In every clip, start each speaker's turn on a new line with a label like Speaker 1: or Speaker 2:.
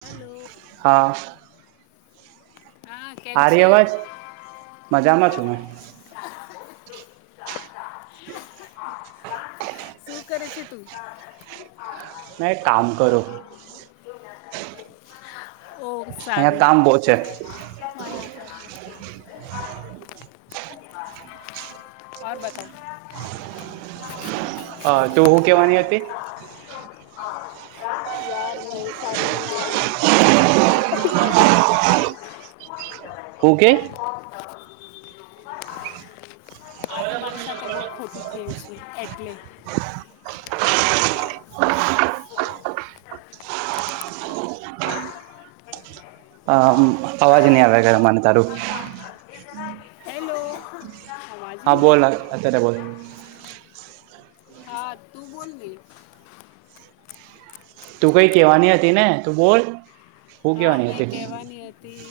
Speaker 1: હાલો
Speaker 2: હા
Speaker 1: હા કેમ
Speaker 2: હારી
Speaker 1: છે?
Speaker 2: અવાજ મજામાં છું મેં
Speaker 1: [unintelligible] શું કરે છે? [inaudible]
Speaker 2: નય કામ કરુ. અહિયાં કામ બહુ છે.
Speaker 1: મરા [inaudible] બતા [inaudible] [unintelligible]
Speaker 2: તું હું કેવાની હતી
Speaker 1: યાર ન સારીની વા [unintelligible]
Speaker 2: હું કે
Speaker 1: [unintelligible] આજે મારી સાથે બહુ ખોટું થયું છે એટલે [unintelligible]
Speaker 2: હા અવાજ નહી આવે તારો
Speaker 1: હેલો અવાજ
Speaker 2: હા
Speaker 1: નહી
Speaker 2: બોલ
Speaker 1: આ રહા
Speaker 2: [unintelligible]
Speaker 1: હા તું બોલલી
Speaker 2: તું કઈ કેવાની હતી ને તું બોલ હું
Speaker 1: હા
Speaker 2: કેવાની
Speaker 1: મેં
Speaker 2: હતી
Speaker 1: કહેવાની હતી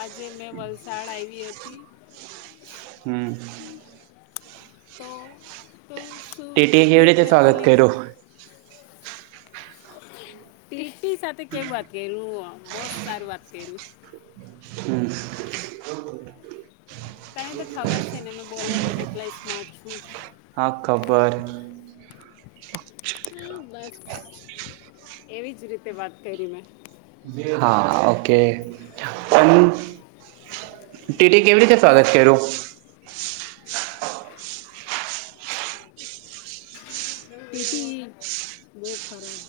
Speaker 1: આજે મેં વલસાડ આવી હતી
Speaker 2: હમ
Speaker 1: તો શું
Speaker 2: ટટીએ કેવી
Speaker 1: ટિકિટ
Speaker 2: રીતે
Speaker 1: નથી
Speaker 2: સ્વાગત
Speaker 1: લીધું
Speaker 2: કર્યું
Speaker 1: તીર્ટી સાથે કેવ વાત કર્યું બહ સારું વાત કર્યું
Speaker 2: હમ્મ
Speaker 1: તને તો ખબર છે ને મે બોલવામાં કેટલાય સ્માર્ટ છું.
Speaker 2: હા ખબર
Speaker 1: હા બસ એવી જ રીતે વાત કરી મેં.
Speaker 2: હા ઓકે પણ ટીટી કેવી રીતે સ્વાગત કર્યું
Speaker 1: ટીટી બહુ ખરાબ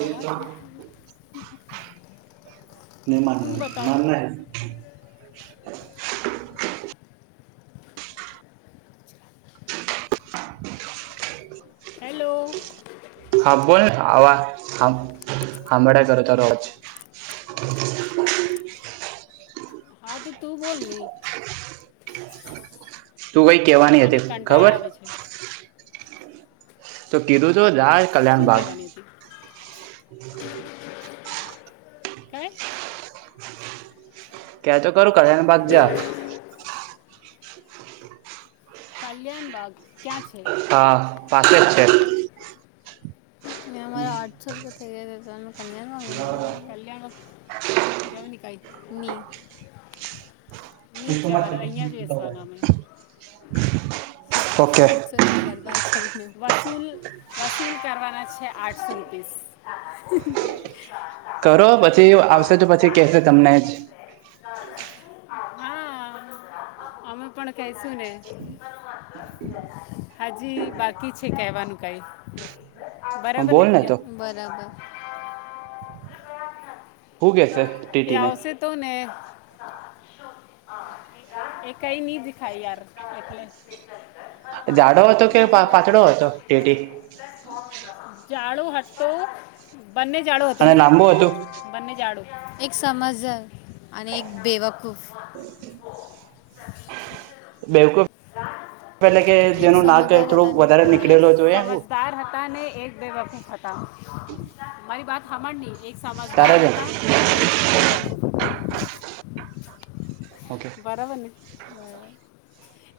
Speaker 1: આવાજ મ
Speaker 2: નહી માન
Speaker 1: તું બતાવ
Speaker 2: માનના હૈ.
Speaker 1: હેલો
Speaker 2: હાંબો ને આવા હંભળ કરો તારોજ
Speaker 1: હા તો તું બોલની
Speaker 2: તું કઈ કેવાની
Speaker 1: મને
Speaker 2: હતી
Speaker 1: કંટાળ
Speaker 2: ખબર
Speaker 1: આવે છે
Speaker 2: તો કીધું છ જાય કલ્યાણ
Speaker 1: શું
Speaker 2: બાદ
Speaker 1: કહેવાની હતી કહે
Speaker 2: ક્યાં તો કરું કલ્યાણ બાદ જા
Speaker 1: કલ્યાણ બાગ ક્યાં છે?
Speaker 2: હા પાસે જ છે.
Speaker 1: એ મારે અઠસો રપિયા થઈ ગયા ત ક્યા મગ જોવાની કઈની. મીજયા જસવાના મે.
Speaker 2: ઓકે
Speaker 1: ભરપાઈ કરીને, વસૂલ વસૂલ કરવાના છે. આઠસો રૂપીસ.
Speaker 2: કરો પછી
Speaker 1: શૂન્ય આ.
Speaker 2: આવશે તો પછી કેશે તમને જ
Speaker 1: હા, અમે પણ કશુ ને. હાજી બાકી છે, કેહેવાનું કઈ?
Speaker 2: હા
Speaker 1: બરાબર ને,
Speaker 2: બોલ
Speaker 1: પૂજા
Speaker 2: તો
Speaker 1: બરાબર.
Speaker 2: હુગે છે,
Speaker 1: એ
Speaker 2: ટીટી ને.
Speaker 1: આવશે તો ને. એક કઈ દીખાય યાર, એટલે
Speaker 2: ઝાડો હતો કે?
Speaker 1: એમની જ વેટ
Speaker 2: પાતળો હતો? ટેટી.
Speaker 1: જાડુ હતું, બંને જાડો હતો
Speaker 2: અને
Speaker 1: ને.
Speaker 2: લાંબુ હતું
Speaker 1: બંને જાડ એક સમજ અને એક બેવક ખૂફ.
Speaker 2: બેવકૂફ. પેલે કે,
Speaker 1: એક
Speaker 2: જેનું નાક
Speaker 1: સમજદાર
Speaker 2: થોડું
Speaker 1: હતા ને એક
Speaker 2: વધારે
Speaker 1: બેવકૂફ.
Speaker 2: નીકળેલો
Speaker 1: એક
Speaker 2: જોય, હું.
Speaker 1: સમજદાર હતા ને એક બેવફૂફ હતા, મારી વાત હમણની એક
Speaker 2: તારે
Speaker 1: સમજદાર
Speaker 2: જ
Speaker 1: હતા, અને એક બેવકૂફ. હતો
Speaker 2: ઓકે.
Speaker 1: બરાબરને.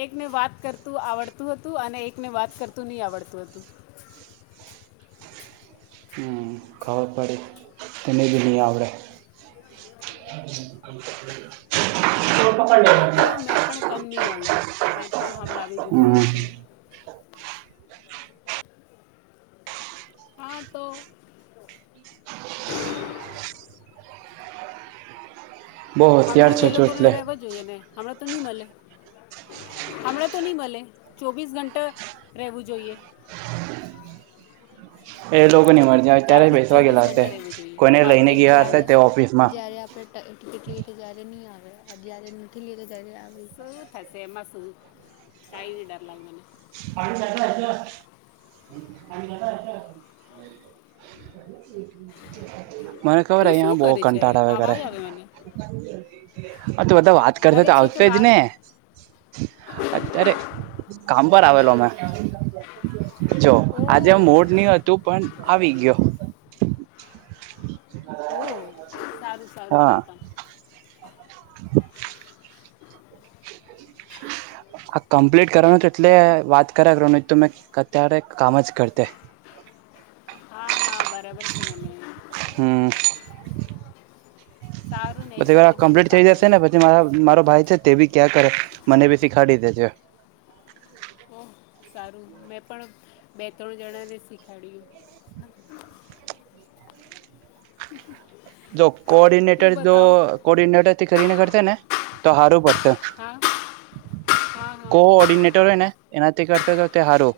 Speaker 1: એકને વાત કરતું, આવડતું હતું, અને એકને વાત કરતું નહીં, આવડતું હતું.
Speaker 2: હ, ખબર પડે તેને, દિલ્ની આવડે. તો.
Speaker 1: હા તો મેં પણ કમ
Speaker 2: હમ.
Speaker 1: નહીં મળે મેં પણ હમણાવી દીધું એ લોકોને
Speaker 2: [unintelligible]
Speaker 1: હા, તો
Speaker 2: [unintelligible] બહુ હોશિયાર
Speaker 1: હમણાં જ
Speaker 2: છો
Speaker 1: એ
Speaker 2: છો
Speaker 1: લોકોને
Speaker 2: એટલે
Speaker 1: રહેવા જોઈએ ને, હમણાં તો નહી મળે. હમણાં તો નહી ભલે, ચોવીસ ઘંટા રહેવું જોઈએ.
Speaker 2: એ લોકોનેની મળે.
Speaker 1: જાગૃત ચોવીસ ઘંટા રહેવું જોઈએ, મારું
Speaker 2: લઈને
Speaker 1: પેજ
Speaker 2: ગયા હશે
Speaker 1: જ્યારે
Speaker 2: તે ઓફિસમાં
Speaker 1: ટિકિટ લઈએ, તો જ્યારે નહી આવે, જ્યારે નથી લઈએ તો, જ્યારે આવે, એમાં. કઈ ડર લાગે મને.
Speaker 2: પાણી જતા છે, પાણી જ હ. મને ખબર,
Speaker 1: તું શું
Speaker 2: અહીં બહુ
Speaker 1: કરે છે
Speaker 2: કંટાળા વગેરે.
Speaker 1: આવાજ આવે મને
Speaker 2: હા, તો બધા વાત કરતા તો
Speaker 1: ઘરે છે કે
Speaker 2: આવશે જ
Speaker 1: બહાર
Speaker 2: ને, અત્યારે કામ આવેલો, અમે જો
Speaker 1: ઓ
Speaker 2: આજે મોડ ની હતું, પણ આવી ગયો.
Speaker 1: ઓ સારું, સારું
Speaker 2: હા
Speaker 1: કરતા.
Speaker 2: [unintelligible] આ કમ્પ્લીટ કરવાનું તો, એટલે વાત કરે, રોનિત તો મેં. અત્યારે કામ જ કરતે.
Speaker 1: હા, હા, બરાબર છે. મ
Speaker 2: હમ.
Speaker 1: સારું ને એક
Speaker 2: પછી એ
Speaker 1: સાથે બે
Speaker 2: કમ્પ્લીટ થઇ
Speaker 1: કામ
Speaker 2: જશે ને, પછી
Speaker 1: કરવાનું
Speaker 2: મા મારો ભાઈ છે. તે બી ક્યાં કરે, મને બી શીખાડી દે છે.
Speaker 1: ઓહ સારું, મેં પણ બે-ત્રણ જણાને શીખાડ્યું.
Speaker 2: જો
Speaker 1: તું
Speaker 2: કોર્ડિનેટર જો
Speaker 1: બતાવ
Speaker 2: કોર્ડિનેટરથી કરીને કરશે ને, તો હારું પડશે.
Speaker 1: હા હા હા
Speaker 2: કો ઓર્ડિનેટર હોય ને, એનાથી કરતા કરે, સારો.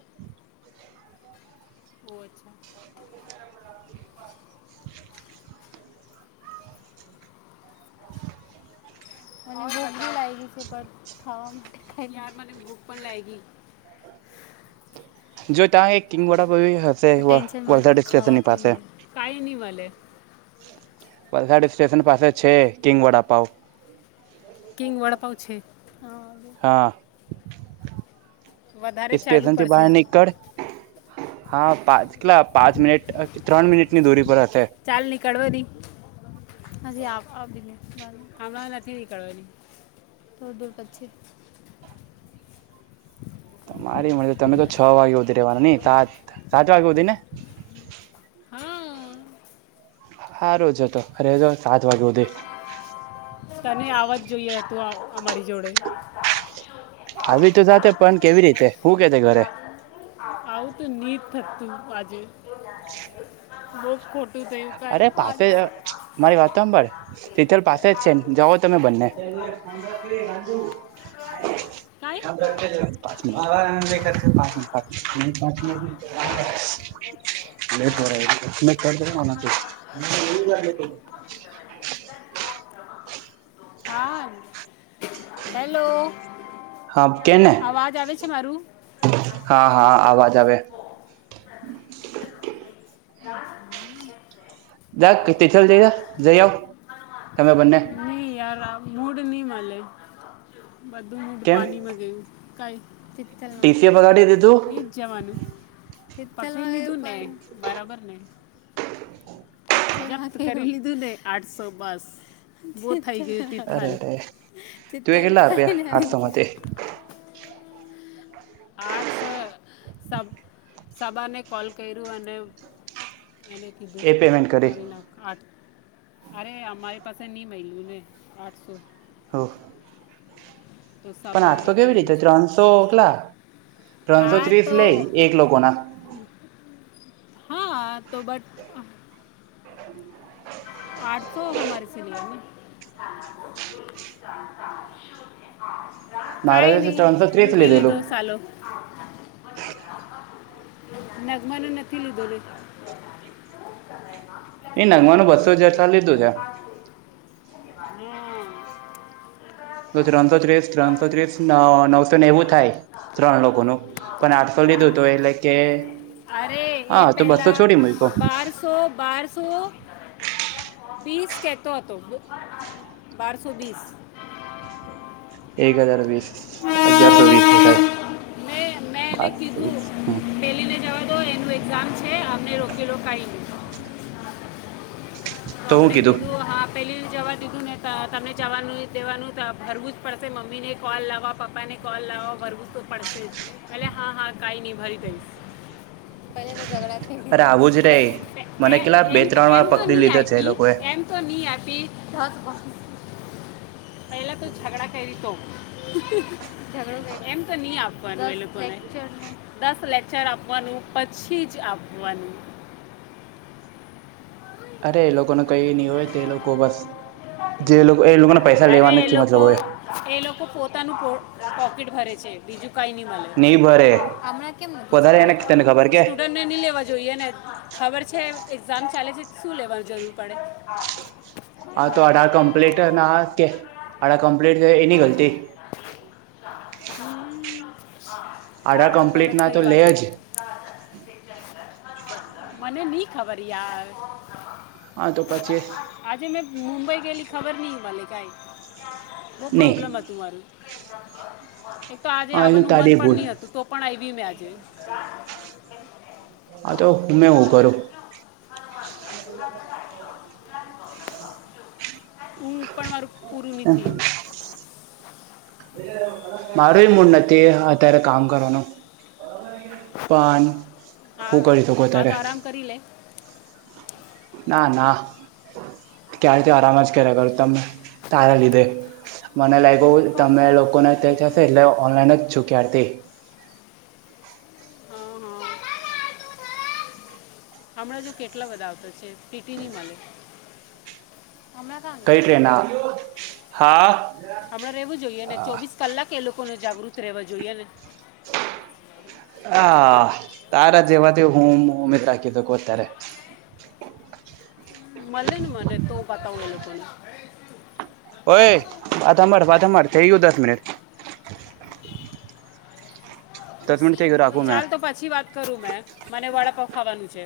Speaker 1: ઓહ અચ્છા.
Speaker 2: [inaudible]
Speaker 1: મને ભુખ લાગી છે પણ ખાવા માટે યાર મને ભૂખ પણ લાગી.
Speaker 2: જો તા એક કિંગ
Speaker 1: ખાને. પણ
Speaker 2: [unintelligible]
Speaker 1: ટેન્શનમાં
Speaker 2: વલસાડ
Speaker 1: હતું
Speaker 2: સ્ટેશનની
Speaker 1: ખાવાતું
Speaker 2: પાસે.
Speaker 1: નહીં મળે. કાંઈ નહીં મળે
Speaker 2: વલસાડ સ્ટેશન પાસે છે કિંગ વડાપાવ.
Speaker 1: કિંગ વડાપાવ છે.
Speaker 2: હા
Speaker 1: વધારે ચાલવું
Speaker 2: સ્ટેશનથી બાર
Speaker 1: પડશે
Speaker 2: નીકળ હા પાચ કેટલા પાંચ મિનિટ ત્રણ મિનિટની દૂરી પર હશે.
Speaker 1: ચાલ નીકળ વડી. હજી [unintelligible] હમણાં નથી નીકળવાની થોડ દૂર પછી
Speaker 2: તમારી મરજી તમે તો છ વાગે સુધી રેવાના નહી સાત સાત વાગે સુધી ને?
Speaker 1: હા.
Speaker 2: હારું છે તો રહેજો સાત વાગે સુધી.
Speaker 1: તને આવ જ જોઈએ હતું અમારી જોડે.
Speaker 2: આવી તો જાતે પણ કેવી રીતે શું કે છે ઘરે.
Speaker 1: આવું તો નિદ થકતું આજે લોક [unintelligible]
Speaker 2: અરે પાસે
Speaker 1: [unintelligible]
Speaker 2: મારી વાત સાંભળ તિથલ પાસે જ છે ને જઓ તમે બંને.
Speaker 1: કઈ?
Speaker 2: [inaudible] [inaudible]
Speaker 1: હાર. હેલો
Speaker 2: હા કેને
Speaker 1: અવાજ આવે છે મારું?
Speaker 2: હા, હા અવાજ આવે.
Speaker 1: [inaudible]
Speaker 2: [unintelligible] જઈ આવ તમે બંને.
Speaker 1: નહીં યાર આ મૂડ નહી મલે બધું મૂડ
Speaker 2: કેમ
Speaker 1: પાણીમાં ગયું.
Speaker 2: ટીસીએ બગાડી દીધું
Speaker 1: કઈ [unintelligible] જવાનું બરાબર ને. કરી લીધું ને આઠસો બસ. બહું થઈ ગઈતી
Speaker 2: અરે
Speaker 1: થાલ
Speaker 2: અરે તું એ કેટલા આપ્યા આઠસો માંથી
Speaker 1: [unintelligible] આઠસો સબ સાબાને કોલ કર્યું અને એને કીધું
Speaker 2: એ પેમેન્ટ
Speaker 1: કરી નાખ આઠ અરે અમારી પાસે નઈ મહિલું ને આઠસો
Speaker 2: [unintelligible]
Speaker 1: તો
Speaker 2: પણ
Speaker 1: સબા
Speaker 2: આઠસો
Speaker 1: એ
Speaker 2: કેવી
Speaker 1: કર્યું
Speaker 2: રીતે
Speaker 1: છે
Speaker 2: ત્રણસો કેટલા ત્રણસો
Speaker 1: હા
Speaker 2: ત્રીસ
Speaker 1: તો
Speaker 2: લઈ એક લોકો ના.
Speaker 1: હા તો બટ આઠસો [unintelligible]
Speaker 2: મારે
Speaker 1: કાઈ નહી
Speaker 2: ત્રણસો ત્રીસ
Speaker 1: લૂટી લીધો
Speaker 2: લીધેલું
Speaker 1: સાલો. નગમા ને નથી લીધો રે.
Speaker 2: એ નંગવાનું બસ
Speaker 1: હમ.
Speaker 2: તો ત્રણસો ત્રીસ ત્રણસો ત્રીસ નવસો નેવું થાય. ત્રણ લોકોનું પણ આઠસો લીધું એટલે કે
Speaker 1: અરે
Speaker 2: હા તો બસ તો છોડી મુકયો.
Speaker 1: સો બારસો વીસ કેતો હતો બારસો વીસ.
Speaker 2: એક હજાર વીસ અગિયારસો વીસ થાય.
Speaker 1: મેં મેં એને કીધું
Speaker 2: હમ
Speaker 1: તો એનું એક્ઝામ છે અમને રોકેલો કઈ ન
Speaker 2: તો હું
Speaker 1: અમને કીધું કે હા પહેલી જવા દીધું ને તો તમને જવાનું દેવાનું તો ભરવું જ પડશે મમ્મીને કોલ લાવવા પપ્પાને કોલ લાવવા ભરવું તો પડશે જ એલે હા હા કાંઈ નહીં ભરી દઈશ. પલે તો ઝઘડા થઈ
Speaker 2: અરે આવું જ રે મને કેટલા
Speaker 1: ગયામ
Speaker 2: બે ત્રણ
Speaker 1: એમ
Speaker 2: વાર
Speaker 1: તો
Speaker 2: પકડી
Speaker 1: નહી આ
Speaker 2: લીધા છે એ લોકોએ
Speaker 1: એમ તો નહીં આપી ધસ પેલા તો ઝગડા કરી તો ઘડો કરી એમ તો નહી આપ દસ લેક્ચર નઈ, દસ લેક્ચર આપવાનું પછી જ આપવાનું
Speaker 2: અરે એ લોકોને કઈ નહી હોય તો એ લોકો બસ જે લોકો એ લોકોને પૈસા
Speaker 1: અરે
Speaker 2: લેવાનો
Speaker 1: એ
Speaker 2: મતલબ
Speaker 1: લોકો
Speaker 2: હોય
Speaker 1: એ લોકો પોતાનું પોકેટ ભરે છે. બીજું કઈ ન મળે.
Speaker 2: નહી ભરે વધારે એને તને ખબર કે
Speaker 1: સ્ટુડન્ટ ને નહી લેવા જોઈએ ને ખબર છે એક્ઝામ ચાલે છે શું લેવાની જરૂર પડે.
Speaker 2: હા તો અઢાર કમ્પ્લીટ ના કે અઢાર કમ્પ્લીટ એની ગલતી આડા કમ્પ્લીટ ના તો લે જ
Speaker 1: [unintelligible] મને ની ખબર યાર
Speaker 2: હા તો પછી
Speaker 1: આજે મેં મુંબઈ ગયેલી ખબર નહી કાઈ શું
Speaker 2: નહી
Speaker 1: પ્રોબલેમ હતું મારું. એક તો આજે
Speaker 2: હા એ
Speaker 1: આવવાનું મન
Speaker 2: તારી
Speaker 1: પણ
Speaker 2: ભૂલ
Speaker 1: નહી હતું તો પણ આવી મે આજે.
Speaker 2: આ તો મેં હું કરું
Speaker 1: [inaudible] હું પણ મારું પૂરું ની થીયું.
Speaker 2: મારું એ મૂડ નથી અત્યારે કામ કરવાનું. પણ
Speaker 1: હા
Speaker 2: હું કરી શકો
Speaker 1: હા
Speaker 2: ત્યારે
Speaker 1: તો આરામ કરી લે.
Speaker 2: ના ના. ક્યારથી આરામ જ કર્યા કરૂ તમે તારે લીધે મને લાયગુ
Speaker 1: થોડુંક કામ
Speaker 2: તમે
Speaker 1: કર
Speaker 2: લોકોને
Speaker 1: થોડુંક
Speaker 2: તમને જ
Speaker 1: બેસી
Speaker 2: હશે
Speaker 1: રહે
Speaker 2: એટલે ઓનલાઈન જ છું ક્યારથી
Speaker 1: હ હ. હમણાં જો કેટલા બધા આવતા છે ટીટીની માલે. હમણા કા
Speaker 2: કઈ ટ્રેન આ હા
Speaker 1: હમણાં રેવું જોઈએને ચોવીસ કલાક એ લોકોને જાગૃત રેવા જોઈએ ને
Speaker 2: [inaudible] આ તારા જેેવા તે હૂમ હૂમે તાકી તકો ત્યારે
Speaker 1: મલેને મને તો બતાવ એ લોકોને
Speaker 2: ઓય વાત હાભળ વાત હાભળ થઈ ગયું દસ મિનિટ દસ મિનિટ થઈ ગયું રાખું મેં
Speaker 1: ચાલ તો પછી વાત કરું મેં મને વડાપાવ ખાવાનું છે.